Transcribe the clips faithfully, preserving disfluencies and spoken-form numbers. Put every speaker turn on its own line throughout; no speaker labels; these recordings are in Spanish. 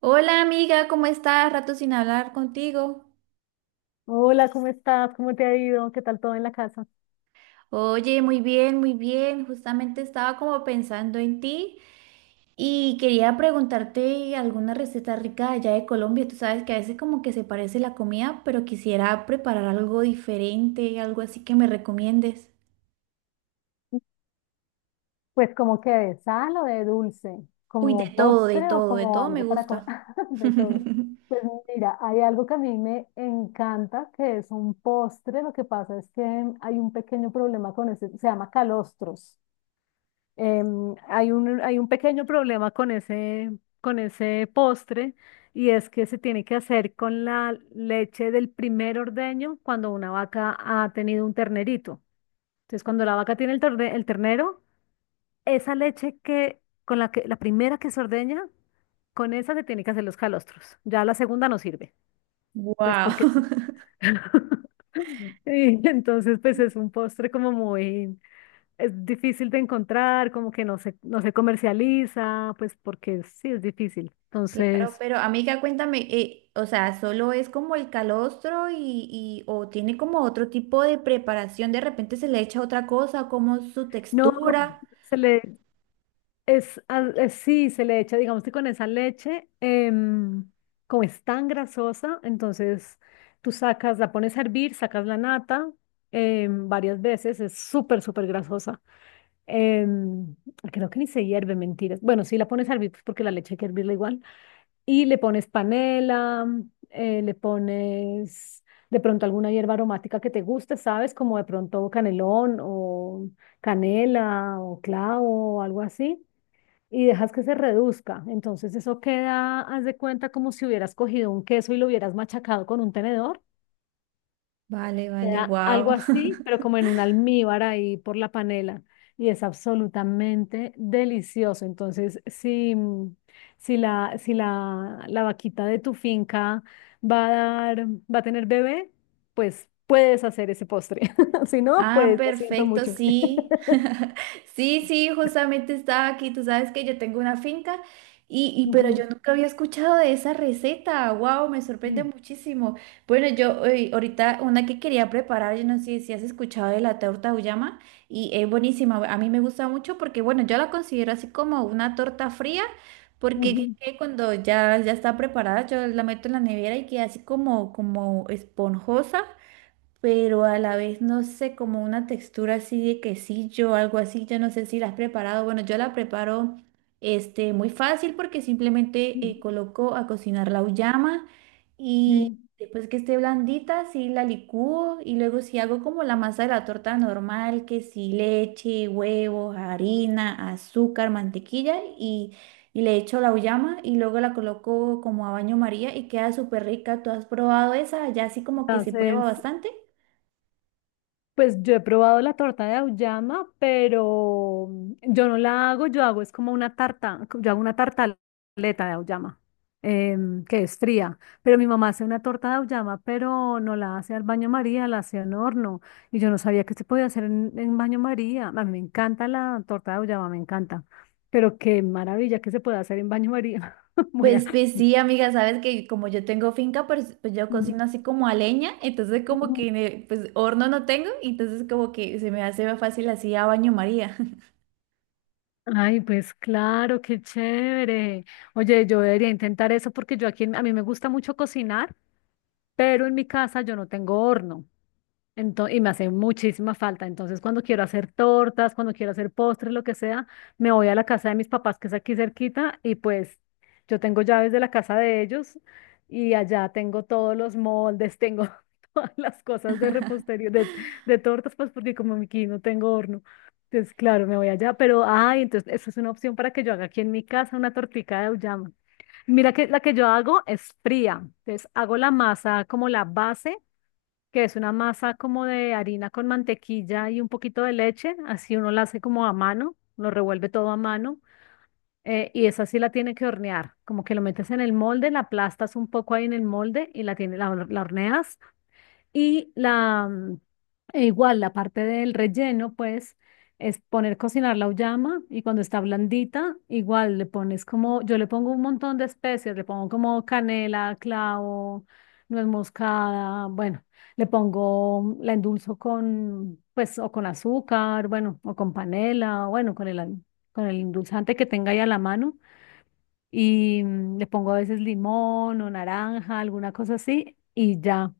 Hola amiga, ¿cómo estás? Rato sin hablar contigo.
Hola, ¿cómo estás? ¿Cómo te ha ido? ¿Qué tal todo en la casa?
Oye, muy bien, muy bien. Justamente estaba como pensando en ti y quería preguntarte alguna receta rica de allá de Colombia. Tú sabes que a veces como que se parece la comida, pero quisiera preparar algo diferente, algo así que me recomiendes.
Pues como que de sal o de dulce,
Uy, de
como
todo, de
postre o
todo, de
como
todo me
algo para comer,
gusta.
de todo. Pues mira, hay algo que a mí me encanta, que es un postre. Lo que pasa es que hay un pequeño problema con ese, se llama calostros. Em, hay un, hay un pequeño problema con ese, con ese postre y es que se tiene que hacer con la leche del primer ordeño cuando una vaca ha tenido un ternerito. Entonces, cuando la vaca tiene el, torde- el ternero, esa leche que, con la que, la primera que se ordeña, con esa se tiene que hacer los calostros. Ya la segunda no sirve, pues
Wow.
porque es- y entonces, pues es un postre como muy, es difícil de encontrar, como que no se, no se comercializa, pues porque sí es difícil.
Claro,
Entonces,
pero amiga, cuéntame, eh, o sea, ¿solo es como el calostro y, y- o tiene como otro tipo de preparación? De repente se le echa otra cosa, como su
no,
textura.
se le, Es, ah, eh, sí, se le echa, digamos que con esa leche, em, como es tan grasosa, entonces tú sacas, la pones a hervir, sacas la nata em, varias veces, es súper, súper grasosa. Em, creo que ni se hierve, mentiras. Bueno, sí, la pones a hervir pues, porque la leche hay que hervirla igual. Y le pones panela, eh, le pones de pronto alguna hierba aromática que te guste, ¿sabes? Como de pronto canelón o canela o clavo o algo así y dejas que se reduzca. Entonces eso queda, haz de cuenta, como si hubieras cogido un queso y lo hubieras machacado con un tenedor.
Vale, vale,
Queda algo
wow.
así, pero como en un almíbar ahí por la panela. Y es absolutamente delicioso. Entonces, si, mm, si la, si la, la vaquita de tu finca va a dar, va a tener bebé, pues puedes hacer ese postre. Si no,
Ah,
pues lo siento
perfecto,
mucho.
sí. Sí, sí, justamente estaba aquí. Tú sabes que yo tengo una finca y, y pero yo
Ujú,
nunca había escuchado de esa receta. Wow, me sorprende
ujú,
muchísimo. Bueno, yo eh, ahorita una que quería preparar, yo no sé si has escuchado de la torta auyama y es buenísima. A mí me gusta mucho porque, bueno, yo la considero así como una torta fría. Porque que-
ujú,
que cuando ya, ya está preparada, yo la meto en la nevera y queda así como, como esponjosa, pero a la vez no sé, como una textura así de quesillo, algo así, yo no sé si la has preparado. Bueno, yo la preparo este, muy fácil porque simplemente
ujú.
eh, coloco a cocinar la uyama y
Sí.
después que esté blandita, sí la licúo y luego si hago como la masa de la torta normal, que sí leche, huevos, harina, azúcar, mantequilla y… Y le echo la uyama y luego la coloco como a baño María y queda súper rica. ¿Tú has probado esa? Ya así como que se prueba
Entonces,
bastante.
pues yo he probado la torta de auyama, pero yo no la hago, yo hago es como una tarta, yo hago una tartaleta de auyama, em, que es fría, pero mi mamá hace una torta de auyama, pero no la hace al baño María, la hace en horno, y yo no sabía que se podía hacer en, en baño María. A mí me encanta la torta de auyama, me encanta, pero qué maravilla que se puede hacer en baño María. Muy a-
Pues, pues sí, amiga, sabes que como yo tengo finca, pues, pues yo cocino así como a leña, entonces como
Ujú.
que ne- pues horno no tengo, entonces como que se me hace más fácil así a baño María.
Ay, pues claro, qué chévere. Oye, yo debería intentar eso porque yo aquí, en- a mí me gusta mucho cocinar, pero en mi casa yo no tengo horno. Ento- y me hace muchísima falta. Entonces, cuando quiero hacer tortas, cuando quiero hacer postres, lo que sea, me voy a la casa de mis papás, que es aquí cerquita, y pues yo tengo llaves de la casa de ellos y allá tengo todos los moldes, tengo todas las cosas de repostería, de, de tortas, pues porque como aquí no tengo horno. Entonces, claro, me voy allá, pero, ay, entonces, eso es una opción para que yo haga aquí en mi casa una tortica de auyama. Mira que la que yo hago es fría, entonces hago la masa como la base que es una masa como de harina con mantequilla y un poquito de leche, así uno la hace como a mano, lo revuelve todo a mano, eh, y esa sí la tiene que hornear, como que lo metes en el molde, la aplastas un poco ahí en el molde y la, tiene, la, la horneas y la, mm, e igual la parte del relleno, pues, es poner cocinar la uyama y cuando está blandita, igual le pones como, yo le pongo un montón de especias, le pongo como canela, clavo, nuez moscada, bueno, le pongo, la endulzo con, pues, o con azúcar, bueno, o con panela, o bueno, con el, al- con el endulzante que tenga ahí a la mano y mm, le pongo a veces limón o naranja, alguna cosa así, y ya.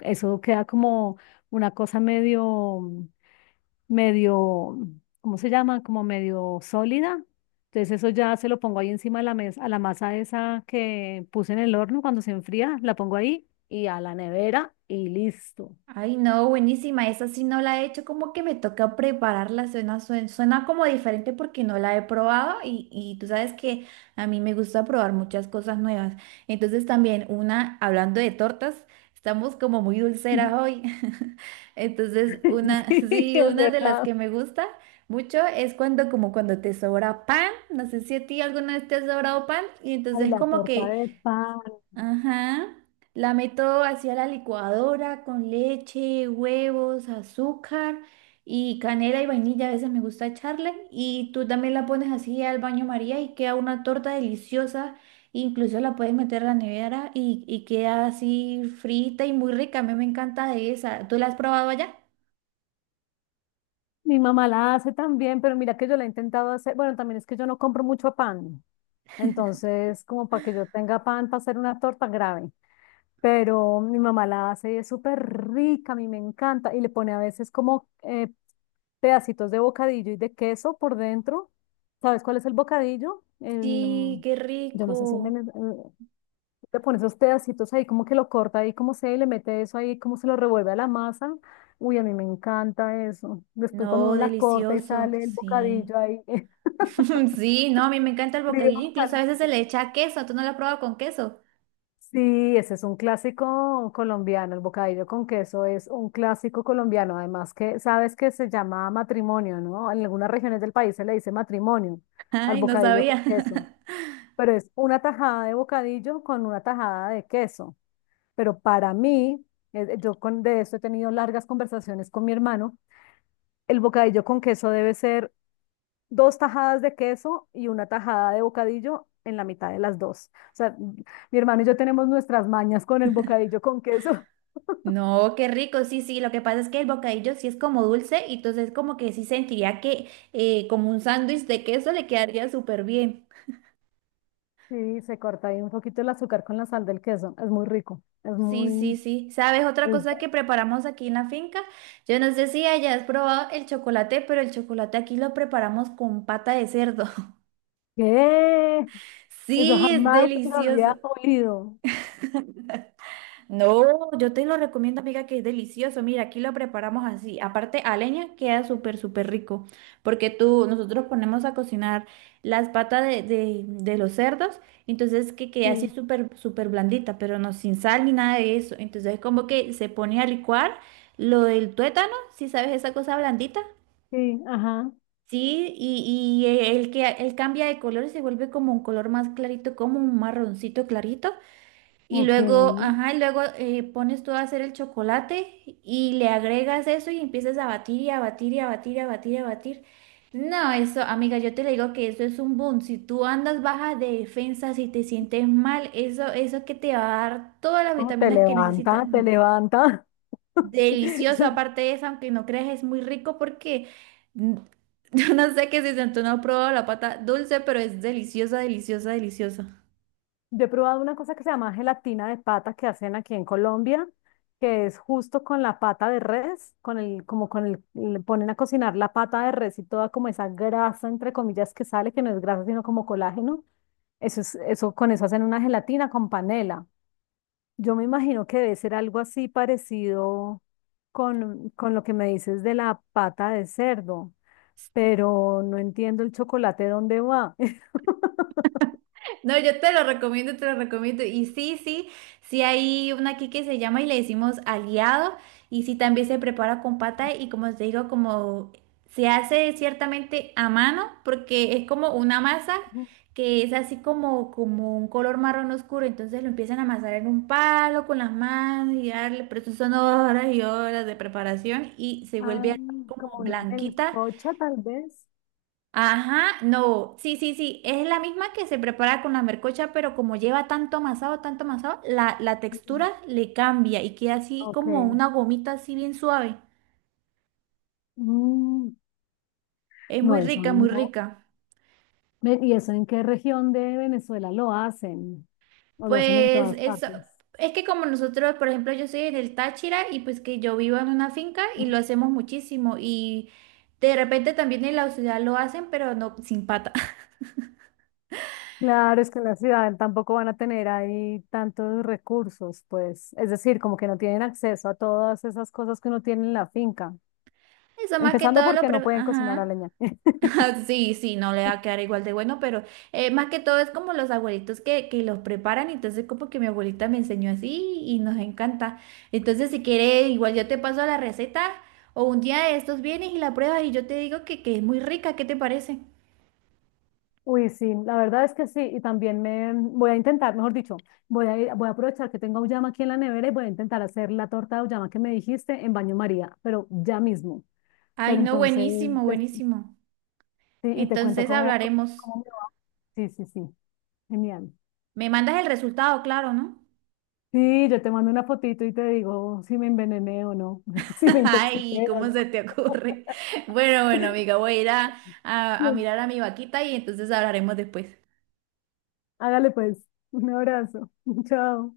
Eso queda como una cosa medio, medio, ¿cómo se llama? Como medio sólida. Entonces eso ya se lo pongo ahí encima de la mesa, a la masa esa que puse en el horno cuando se enfría, la pongo ahí y a la nevera y listo.
Ay, no, buenísima. Esa sí no la he hecho, como que me toca prepararla. Suena, suena, suena como diferente porque no la he probado y, y tú sabes que a mí me gusta probar muchas cosas nuevas. Entonces también una, hablando de tortas, estamos como muy dulceras hoy. Entonces una,
Sí,
sí,
es
una de las
verdad.
que me gusta mucho es cuando como cuando te sobra pan. No sé si a ti alguna vez te ha sobrado pan y
Ay,
entonces
la
como
torta
que…
de pan.
Ajá. La meto hacia la licuadora con leche, huevos, azúcar y canela y vainilla. A veces me gusta echarle. Y tú también la pones así al baño María y queda una torta deliciosa. Incluso la puedes meter a la nevera y, y queda así frita y muy rica. A mí me encanta de esa. ¿Tú la has probado allá?
Mi mamá la hace también, pero mira que yo la he intentado hacer. Bueno, también es que yo no compro mucho pan. Entonces, como para que yo tenga pan para hacer una torta grave. Pero mi mamá la hace y es súper rica, a mí me encanta, y le pone a veces como eh, pedacitos de bocadillo y de queso por dentro. ¿Sabes cuál es el bocadillo? El,
Sí,
mm,
qué
yo no sé si en
rico.
Venez- eh, le pone esos pedacitos ahí, como que lo corta ahí, como sea, y le mete eso ahí, como se lo revuelve a la masa. Uy, a mí me encanta eso. Después cuando
No,
uno la corta y
delicioso,
sale el
sí.
bocadillo ahí,
Sí, no, a mí me encanta el
frío,
bocadillo, incluso a veces se
caliente.
le echa queso, ¿tú no lo has probado con queso?
Sí, ese es un clásico colombiano, el bocadillo con queso es un clásico colombiano, además que sabes que se llama matrimonio, ¿no? En algunas regiones del país se le dice matrimonio al
Ay, no
bocadillo con
sabía.
queso, pero es una tajada de bocadillo con una tajada de queso. Pero para mí, eh, yo con, de esto he tenido largas conversaciones con mi hermano, el bocadillo con queso debe ser dos tajadas de queso y una tajada de bocadillo en la mitad de las dos. O sea, mi hermano y yo tenemos nuestras mañas con el bocadillo con queso.
No, qué rico, sí, sí. Lo que pasa es que el bocadillo sí es como dulce y entonces como que sí sentiría que eh, como un sándwich de queso le quedaría súper bien.
Sí, se corta ahí un poquito el azúcar con la sal del queso. Es muy rico. Es
Sí, sí,
muy...
sí. ¿Sabes otra
El...
cosa que preparamos aquí en la finca? Yo no sé si hayas probado el chocolate, pero el chocolate aquí lo preparamos con pata de cerdo.
¿Qué? Eso
Sí, es
jamás lo
delicioso.
había oído.
No, yo te lo recomiendo, amiga, que es delicioso. Mira, aquí lo preparamos así. Aparte, a leña queda súper, súper rico. Porque tú, nosotros ponemos a cocinar las patas de, de- de los cerdos, entonces que queda así
Sí,
súper, súper blandita, pero no sin sal ni nada de eso. Entonces, como que se pone a licuar lo del tuétano, si sabes esa cosa blandita.
sí, ajá.
Sí, y, y el que, él cambia de color y se vuelve como un color más clarito, como un marroncito clarito. Y
Ok.
luego,
No,
ajá, y luego eh, pones tú a hacer el chocolate y le agregas eso y empiezas a batir y a batir y a batir y a batir y a batir. No, eso, amiga, yo te le digo que eso es un boom. Si tú andas baja de defensa, si te sientes mal, eso, eso que te va a dar todas las
te
vitaminas que necesitas.
levanta, te
Mm,
levanta. Sí.
Delicioso, aparte de eso, aunque no creas, es muy rico porque mm, yo no sé qué si tú no has probado la pata dulce, pero es deliciosa, deliciosa, deliciosa.
Yo he probado una cosa que se llama gelatina de pata que hacen aquí en Colombia, que es justo con la pata de res, con el, como con el, le ponen a cocinar la pata de res y toda como esa grasa, entre comillas, que sale, que no es grasa, sino como colágeno. Eso es, eso, con eso hacen una gelatina con panela. Yo me imagino que debe ser algo así parecido con, con lo que me dices de la pata de cerdo, pero no entiendo el chocolate dónde va.
No, yo te lo recomiendo, te lo recomiendo. Y sí, sí, sí hay una aquí que se llama y le decimos aliado. Y sí también se prepara con pata y como te digo, como se hace ciertamente a mano porque es como una masa que es así como, como un color marrón oscuro. Entonces lo empiezan a amasar en un palo con las manos y darle, pero eso son horas y horas de preparación y se
Ah,
vuelve así como
como una
blanquita.
melcocha, tal vez.
Ajá, no, sí, sí, sí, es la misma que se prepara con la mercocha, pero como lleva tanto amasado, tanto amasado, la, la
Mm.
textura le cambia y queda así
Ok.
como una gomita así bien suave.
Mm,
Es
no,
muy
eso
rica, muy
no.
rica.
Ven, ¿y eso en qué región de Venezuela lo hacen? ¿O lo hacen en
Pues
todas
eso,
partes?
es que como nosotros, por ejemplo, yo soy en el Táchira y pues que yo vivo en una finca y
Mm,
lo hacemos muchísimo y de repente también en la ciudad lo hacen, pero no sin pata.
claro, es que en la ciudad tampoco van a tener ahí tantos recursos, pues, es decir, como que no tienen acceso a todas esas cosas que uno tiene en la finca,
Eso más que
empezando
todo lo
porque no
pre…
pueden cocinar a
Ajá.
leña.
Ah, sí, sí, no le va a quedar igual de bueno, pero eh, más que todo es como los abuelitos que, que los preparan, entonces como que mi abuelita me enseñó así y nos encanta. Entonces si quiere, igual yo te paso la receta o un día de estos vienes y la pruebas y yo te digo que, que es muy rica, ¿qué te parece?
Uy, sí, la verdad es que sí, y también me voy a intentar, mejor dicho, voy a, ir- voy a aprovechar que tengo auyama aquí en la nevera y voy a intentar hacer la torta de auyama que me dijiste en baño María, pero ya mismo.
Ay,
Pero
no,
entonces,
buenísimo,
des-
buenísimo.
sí, y te cuento
Entonces
cómo, cómo,
hablaremos.
cómo me va. Sí, sí, sí, genial.
Me mandas el resultado, claro, ¿no?
Sí, yo te mando una fotito y te digo si me envenené o no, si me
Ay,
intoxiqué o
¿cómo se
no.
te ocurre? Bueno, bueno, amiga, voy a ir a, a a
Bueno,
mirar a mi vaquita y entonces hablaremos después.
hágale pues, un abrazo, chao.